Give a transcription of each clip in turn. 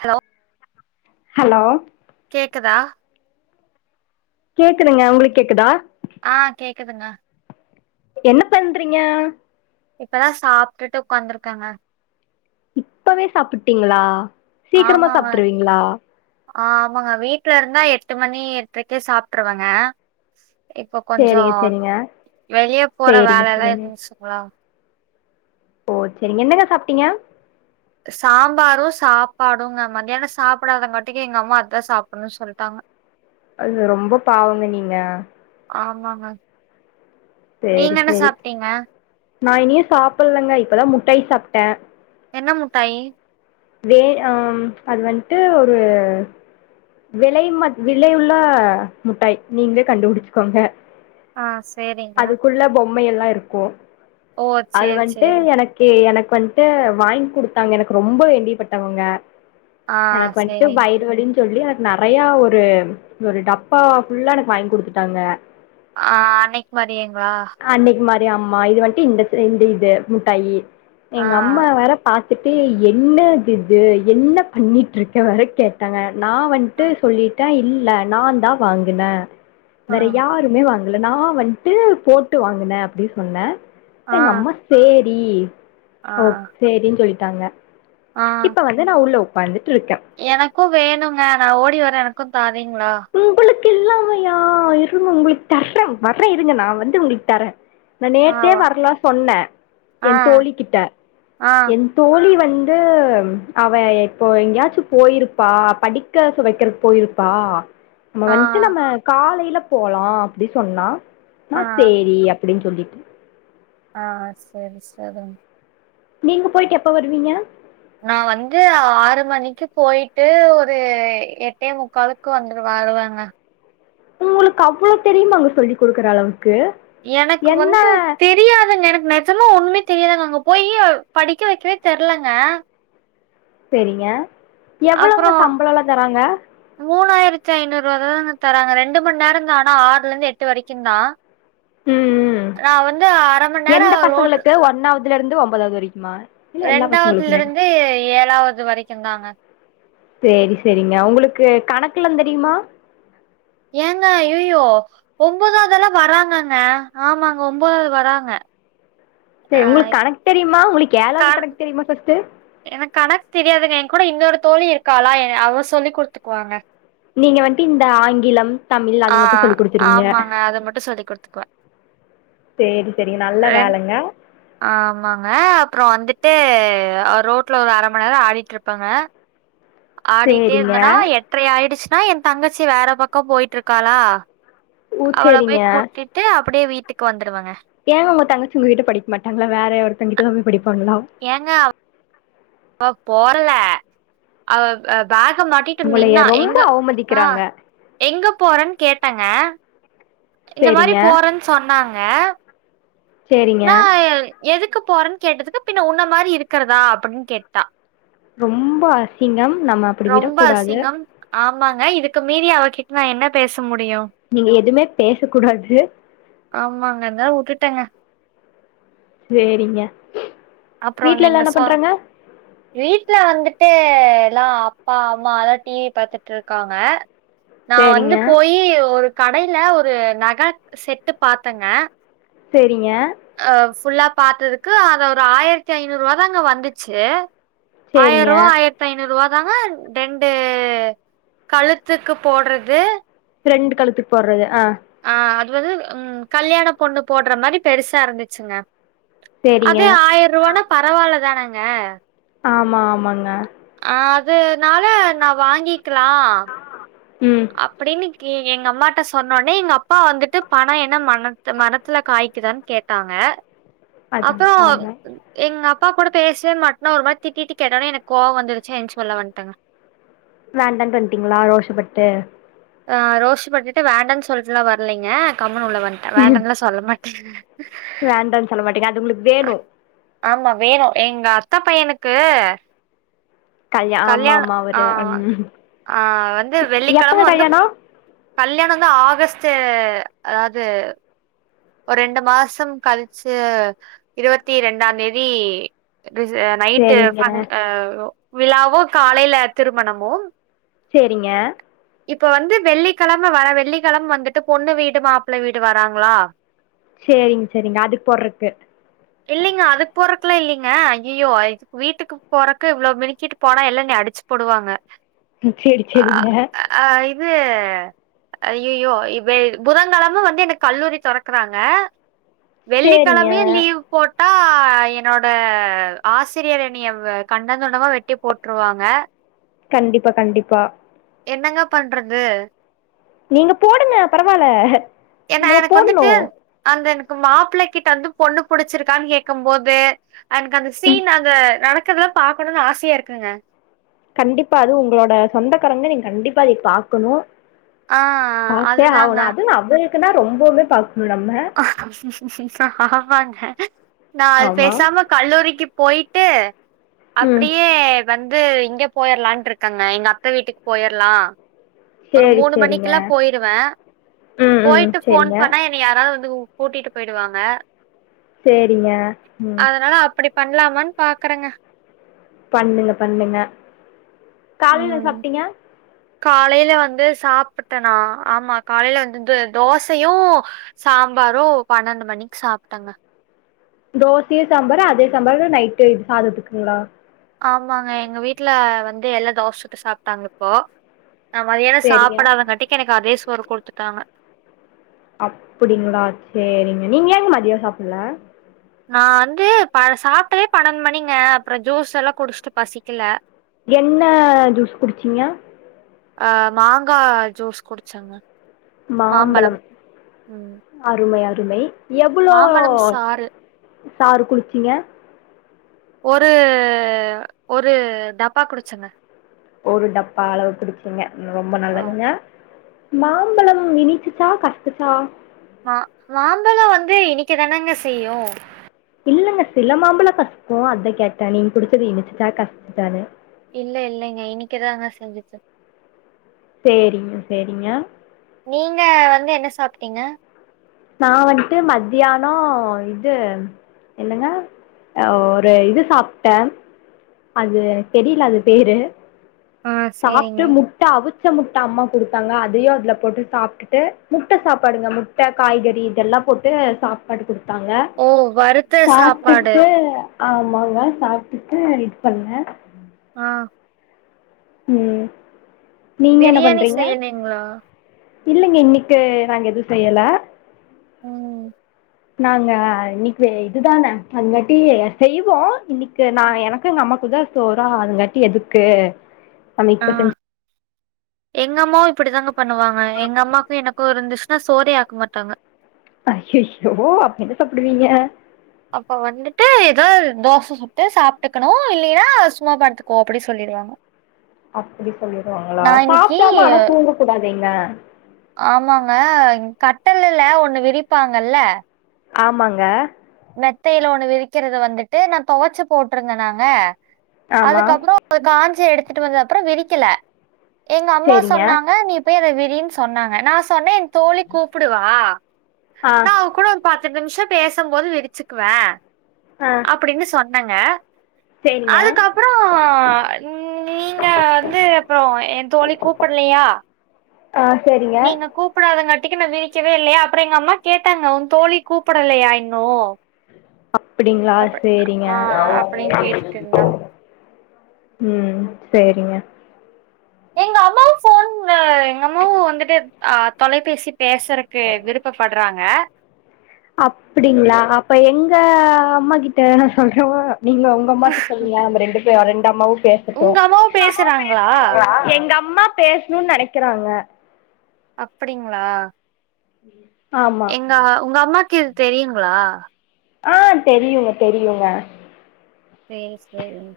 Hello hello கேக்குதா? கேக்குதுங்க.. உங்களுக்கு கேக்குதா? ஆ கேக்குதுங்க. என்ன பண்றீங்க? இப்பதா சாப்ட்டுட்டு உக்காந்துருக்கேங்க இப்பவே சாப்பிட்டீங்களா? சீக்கிரமா ஆமாங்க! சாப்ட்ருவீங்களா ஆ ஆமாங்க வீட்டு்ல இருந்தா எட்டு மணி எட்டுரைக்கே சாப்ட்டுருவங்க இப்ப கொஞ்சோ சேரிங்க சேரிங்க வெளியே போற சேரிங்க வேல எல்லா சேரிங்க இருந்துச்சுங்களா ஓ சரிங்க என்னங்க சாப்ட்டீங்க சாம்பாரு சாப்பாடுங்க மத்தியான சாப்பிடாதங்காட்டிக்கு எங்க அம்மா அதா சாப்புட்ணு சொல்ட்டாங்க அது ரொம்ப பாவங்க நீங்க ஆமாங்க சேரி நீங்க என்ன சேரி சாப்ட்டீங்க? நா இனியு சாப்புல்லேங்க. இப்போதா முட்டாய் சாப்ட்டே என்ன முட்டாயி வே அ அது வந்டு ஒரு விலை ம விலையுள்ள முட்டாய். நீங்களே கண்டுபுடிச்சுக்கோங்க ஆ சேரி அதுக்குள்ள பொம்மையெல்லா இருக்கு ஓ! அது சேரி, வந்டு சேரி. எனக் கு எனக்கு வந்ட்டு வாங்கி குடுத்தாங்க. எனக்கு ரொம்ப வேண்டியப்பட்டவங்க. ஆ எனக்கு வந்ட்டு சேரிங்க. வயிறு வலின் சொல்லி அது நறைய ஒரு ஒரு டப்பா ஃபுல்லா எனக்கு வாங்கி குடுத்துட்டாங்க ஆ அன்னைக்கு மாரியேங்களா அன்னைக்கு மாரி அம்மா, இது வந்ட்டு இந்த இந்த இது முட்டாயி ஆ, எங்க அம்மா வேற பாத்துட்டு. என்னதிது என்ன பண்ணிட்டுருக்க வேற கேட்டாங்க. நா வந் அ, ட்டு சொல்லிட்டே. இல்ல நான்தா வாங்குனே. ஆ, வேற யாருமே வாங்கல. நா வந் ட்டு போட்டு வாங்குனே அப்டி சொன்னே. ஆ, எங்க அம்மா சேரி ஆ, ஓ.. சேரின்னு சொல்ட்டாங்க. ஆ. இப்ப வந்து நா உள்ள உக்காந்துட்டுருக்கே எனக்கு வேணுங்க. நா ஓடி வரே எனக்கு தாரீங்களா உங்களுக்கு இல்லாமையா இருங்க உங்களுக்கு தர்றே வர்றே இருங்க நா வந்து உங்களுக்கு தரே நா நேத்தே ஆவா வர்லா சொன்ன. ஆ, என் தோழிகிட்ட ஆ, என் தோழி வந் டு அவ இப்போ எங்கேயாச்சு போயிருப்பா! படிக்கசு வெக்கறக்கு போயிருப்பா! நம்ம ஆ, வந்துட்டு நம்ம காலைல போலா அப்டி சொன்னா நா ஆ, சேரி. அப் ப்டின் சொல்லிட்ட ஆ சேர் சேரிங் நீங்க போயிட்டு எப்போ வருவீங்க நான் வந்து ஆறு மணிக்கு போயிட்டு ஒரு எட்டே முக்காலுக்கு வந்துரு வருவங்க! உங்களுக்கு அவ்ள தெரியுமாங்க சொல்லி் குடுக்குற அளவுக்கு? எனக்கு என்ன வந்து தெரியாதுங்க! எனக்கு நெ... ஜமா ஒன்னுமே தெரியலங்க! அங்க போயி படிக்க வெக்கவே தெர்லங்க செரிங்க எவ்வளவுங்க சம்பளலா தராங்க மூணாயிரத்து ஐநூறுவா தாங்க தராங்க ரெண்டு மணி நேரதா ஆனா ஆறுல இருந்து எட்டு வரைக்கு தா ம் ம் நா வந்து அர மணி நேர ரோட் ஒன்னாவதுலருந்து ஒன்பதாவது வரைக்குமா இல்ல எல்லா ரெண்டாவதுல பசங்களுக்குமா இருந்து ஏழாவது வரைக்குந்தாங்க சேரி சேரிங்க உங்களுக்கு கணக்குலா தெரியுமா ஏங்க ஐயைய்யோ ஒன்பதாவதெல்லா வராங்கங்க ஆமாங்க ஒன்பதாவது வராங்க செரி அ உங்களுக்கு கணக்கு தெரியுமா உங்களுக்கு க ஏழாவது கணக்கு தெரியுமா ஃபர்ஸ்ட்டு எனக்கு கணக்கு தெரியாதுங்க என் கூட இன்னொரு தோழி இருக்காளா அவ சொல்லி குடுத்துக்குவாங்க நீங்க வந்துட்டு இந்த ஆங்கிலம் தமிழ் அது ஆ மட்டு சொல்லி் குடுத்துருவீங்க ஆமாங்க. அத மட்டும் சொல்லிக் குடுத்துக்குவா. சேர் சேரி நல்ல ரெண் வேலங்க ஆமாங்க அப்பற வந்துட்டு ரோட்ல ஒரு அர மணி நேர ஆடிட்டு இருப்பங்க ஆடிட்டே சேரிங்க இருந்தனா எட்ரை ஆயிடுச்சுன்னா என் தங்கச்சி வேற பக்க போயிட்டு இருக்காளா ஓ அவள போய் சேரிங்க கூட்டிட்டு அப்டியே வீட்டுக்கு வந்துருவங்க ஏங்க உங்க தங்கச்சி உங்க கிட்ட படிக்க மாட்டாங்ளா வேற ஒருத்தங்கிட்ட தா போய் படிப்பாங்களா ஏங்க அவ போரல அவ பேக மாட்டிட்... உங்களைய நின்னா ரொம்ப எங்க அ அவமதிக்கிறாங்க எங்க போறன் கேட்டங்க இந்த மாரி சேரிங்க போறன் சொன்னாங்க.. ! செரிங்க! எதுக்கு போறன் கேட்டதுக்கு பின்ன உன்ன மாரி இருக்குறதா அப்டின் கேட்டா.. ரொம்ப அசிங்கம் நம்ம அப்டி ரொம்ப விடக்கூடாது! அசிங்கம். ஆமாங்க! இதுக்கு மீறி அவகிட்ட நா என்ன பேச முடியு நீங்க எதுமே பேச கூடாது! ! ஆமாங்க அதா உட்டுட்டங்க செரிங்க அப்புறம் வீட்லல்லா நீங்க என்ன சொ பண்றாங்க வீட்ல வந்துட்டு எல்லா அப்பா அம்மாலா டிவி பாத்துட்டு இருக்காங்க நா சேரிங்க வந்து போயி ஒரு கடைல ஒரு நக செட்டு பாத்தங்க செரிங்க அ ஃபுல்லா பாத்ததுக்கு அத ஒரு ஆயிரத்தி ஐநூறுவா தாங்க வந்துச்சு சேரிங்க ஆயிருவா ஆயிர த்து ஐநூறுவாதாங்க ரெண்டு கழுத்துக்கு போட்றது ரெண்டு் கழுத்துக்கு போட்றது அ ஆ அது வந்து ம் கல்யாண பொண்ணு போட்ற மாரி பெருசா இருந்துச்சுங்க சேரிங்க அது ஆயிருவானா பரவால்ல தானங்க ஆமா ஆமாங்க அதுனால நா வாங்கிக்கலா ம் அப்டின்னு கே எங்க அம்மாட்ட சொன்னோன்னே எங்க அப்பா வந்துட்டு பணோ என்ன மனத்து மரத்துல காய்குதான்னு கேட் டாங்க அதாங்க அப்றோ ஆமா எங்க அப்பா கூட பேசவே மாட்டன்னா ஒரு மாதி திட்டிட்டு கேட்டன்னே எனக்கு கோவ வந்துருச்சு எந்ச்சு வெள்ள வந்துட்டங்க வேண்டாண்ட்டு வண்ட்டிங்களா ரோஷப்பட்டு அ ரோஷ பட்டுட்டு வேண்டான்னு சொல்லிட்டுல்லா வர்லீங்க கம்முன்னு உள்ள வந்து ட்டே வேண்டாண்லா சொல்ல மாட்டேங்க வேண்டான்னு சொல்ல மாட்டேங்க அது உங்களுக்கு வேணு ஆமா வேணு எங்க அத்த பையனுக்கு கல்யா ஆமா கல்யாண ஆமா ஆ அவரு ம் ஆ வந்து எப்பங்க வெள்ளிக்கெழம வந்து கல்யாணோ கல்யாண தா ஆகஸ்ட் அதாவுது ஒரு ரெண்டு மாசோ கழிச்சு இருவத்தி ரெண்டா தேதி ரிச நைட்டு சேரிங்க ஃபங் அ விழாவு காலையில திருமணமு சேரிங்க இப்ப வந்து வெள்ளிக்கழம வர வெள்ளிக்கழம வந்துட்டு பொண்ணு வீடு மாப்பிளே வீடு வராங்களா சேரிங்க சேரிங்க அதுக்கு போறக்கு இல்லைங்க அதுக்கு போறக்குலா இல்லிங்க அய்யியோ இதுக் வீட்டுக்கு போறக்கு இவ்வளோ மினுக்கிட்டு போனா எல்லா என்னையே அடிச்சு போடுவாங்க ம் சேரி சேரிங்க அ இது அய்யய்யோ இப்போ இது புதங்கெழம வந்து எனக்கு கல்லூரி தொரக் க்கறாங்க வெள்ளிக்கிழமயு சேரிங்க லீவ் போட்டா ஆ என்னோட ஆசிரியர் என்னைய வெ கண்டந்துண்டமா வெட்டி போட்டுருவாங்க கண்டிப்பா கண்டிப்பா என்னங்க பண்றது நீங்க போடுங்க பரவால்ல ஏன்னா நம்ம எனக்கு போட்ணு வந்துட்டு அந்த எனக் மாப்பிளை கிட்ட வந்து பொண்ணு புடிச்சிருக்கான்னு கேக்கு போது எனக்கு அந்த ம் சீன் அந்த நடக்கறதலா பாக்கணும்னு ஆசையா இருக்குங்க கண்டிப்பா அது உங்களோட சொந்தக்காரங்கள நீங்க கண்டிப்பா அதை பாக்குணு ஆ பாத்தே அதுதாங்க ஆகணு அது என்ன அவளுக்குனா ரொம்பவே பாக்கணு நம்ம ஆமாங்க நா அது ஆமா பேசாம கல்லூரிக்கு போய்ட்டு ம் அப்டியே வந்து இங்க போய்ட்லாண்ட்டு இருக்கங்க எங்க அத்த வீட்டுக்கு போயிற்லா ஒரு சேரி மூணு சேரிங்க மணிக்கில்லா போயிருவே ம் ம் போய்ட்டு ஃபோன் சேரிங்க பண்ணா என் னைய யாராவது வந்து கூட்டிட்டு போய்டுவாங்க சேரிங்க ம் அதனால அப்டி பண்ணலாமான்னு பாக்குறேங்க பண்ணுங்க பண்ணுங்க காலையில என்ன ம் சாப்ட்டீங்க காலையில வந்து சாப்புட்டனா ஆமா காலையில வந்து தோசையு சாம்பாரு பன்னெண்டு மணிக்கு சாப்ட்டங்க தோசையு சாம்பாரு அதே சாம்பார் நைட்டு இது சாதத்துக்குங்களா ஆமாங்க எங்க வீட்டுல வந்து எல்லா தோச சுட்டு சாப்ட்டாங்க இப்போ நா மதியான சேரிங்க சாப்பிடாதாட்டிக்கி எனக்கு அதே சோறு குடுத்துட்டாங்க அப்டிங்களா சேழரிங்க நீங்க ஏங்க மதிய சாப்பிடல நா வந்து பழ சாப்பிட்டதே பண்ணெண்டு மணிங்க அப்றோ ஜூஸ் எல்லா குடிச்சுட்டு பசிக்கல என்ன ஜூஸ் குடிச்சிங்க அ மாங்கா ஜூஸ் குடிச்சங்க மாம்பழம் ம் அருமை அருமை எவ்ளோ மாம்பழம் சாறு சாறு குடிச்சிங்க ஒரு ஒரு டப்பா குடிச்சங்க ஒரு டப்பா அளவு குடிச்சீங்க ரொம்ப நல்லதுங்க மாம்பழம் இனிச்சு சா கசக்குச் சா மா மாம்பழ வந்து இனிக்க தானேங்க செய்யு இல்லங்க சில மாம்பழ கசக்கு அத கேட்ட நீங்க குடிச்சது இனிச்சு சா கசக்கு சானு இல்ல இல்லைங்க இனிக்கதாங்க செஞ்சிச்சி சேரிங்க சேரிங்க நீங்க வந்து என்ன சாப்பிட்டீங்க நா வன்ட்டு மத்தியானோ இது என்னங்க அ ஒரு இது சாப்ட்ட அது தெரில அது பேரு ஆ சாப்ட்டு சேரிங்க மு முட்ட அவிச்ச முட்ட அம்மா குடுத்தாங்க அதையு அதுல போட்டு சாப்பிட்டுட்டு முட்ட சாப்பாடுங்க முட் முட்ட காய்கறி இதெல்லா போட்டு சாப் படுத்துருக்காங்க ஓ வறுத்த சாப்பாடு சாப்ட்டுட்டு ஆமாங்க சாப்ட்டுட்டு இது பண்ண ஆ ம் நீங்க என்ன பிரியாணி பண்றீங்க செய்யலீங்களா இல்லைங்க இன்னிக்கு நாங்க எது செய்யல ம். நாங்க இன்னிக்கு இதுதான அது வாட்டி செய்வோ இன்னிக்கு நான் எனக்கோ எங்க அம்மாக்கு தா தோறா அதுங்காட்டி எதுக்கு நம்ம ஆ இப்ப செஞ்சு எங்கம்மாவும் இப்டிதாங்கப் பண்ணுவாங்க எங்க அம்மாக்கும் எனக்கும் இருந்துச்ன்னா சோறே ஆக்க மாட்டாங்க ஐய்யயோ அப்ப என்ன சாப்பிடுவீங்க அப்ப வந்துட்டு எதா தோச சுட்டு சாப்டுக்கனும் இல்லையா சும்மா படுத்துக்கோ அப்டின்னு சொல்லிடுவாங்க அப்டி சொல்லிடுவாங்களா நா இன்னைக்கு சாப்டாம ஆனா தூங்க கூடாதேங்க ஆமாங்க கட்டலல்ல ஒண்ணு விரிப்பாங்கல்ல ஆமங்க மெத்தயில ஒண்ணு விரிக்கறது வந்துட்டு நான் துவச்சு போட்டிருந்த நாங்க ஆமா அதுக்கப்பறோ அத கம்ச்சி எடுத்துட்டு வந்ததுகப்பறோ விரிக்கல எங்க அம்மா சேரிங்க சொன்னாங்க நீ போய் அத விரினு சொன்னாங்க நா சொன்னே என் தோழி கூப்டுவா ஆ நா அவ கூட பத்து நிமிஷ பேசும் போது விரிச்சுக்குவே ஆ அப்டின்னு சொன்னங்க சேரிங்க அதுக்கப்பறோ நீங்க வந்து அப்பறோ ஏ தோழி கூப்பிடலையா ஆ சேரிங்க கூப்பிடாததுங்காட்டிக்கு நான் விரிக்கவே இல்லையா அப்பறோ எங்க அம்மா கேட்டாங்க உன் தோழி கூப்பிடலையா இன்னும் அப்டிங்களா அப்ப சேரிங்க ஆ அப்படின்னு கேட்டுட்டு இருந்தாங்க ம் சேரிங்க எங்கம்மாவு போன் அ எங்க அம்மாவு வந்துட்டு அ தொலைபேசி பேசறக்கு விருப்பப்படுறாங்க அப்டிங்களா அப்ப எங்க அம்மா கிட்ட [unintelligible] அம்மாட்ட சொல்லுங்க அந்த ரெண்டு பேர் ரெண்டு அம்மாவு பேச உங்க அம்மாவும் பேசுறாங்களா எங்க அம்மா பேசணுன்னு நெனைக்கறாங்க அப்டிங்களா [inaudible] எங்க உங்க அம்மாக்கு இது தெரியுங்ளா ஆ தெரியுங்க தெரியுங்க சேரி சேரிங்க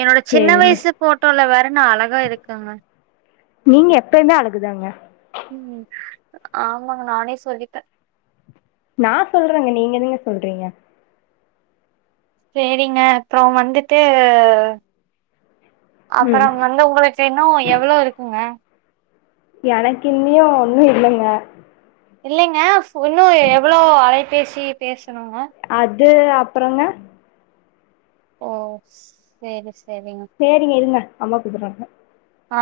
என்னோட சின்ன சேரிங்க வயசு போட்டோல வேற நா அழகா இருக்கங்க நீங்க எப்பயுமே அழகுதாங்க ம் ஆமாங்க நானே சொல்லிப்ப நா சொல்றங்க நீ என சொல்றீங்க சேரிங்க அப்ரோ வந்துட்டு அப்ரோ ம் வந்து உங்க இன்னு எவ்வளோ இருக்குங்க எனக்கு இன்னியு ஒன்னு இல்லங்க இல்லங்க இன்னு எவ்ளோ அழைபேசி பேசனுங்க அது அப்றோங்க ஓ செரி செரிங் சேரிங்க இருங்க அம்மா கூப்பட்ராங்க ஆ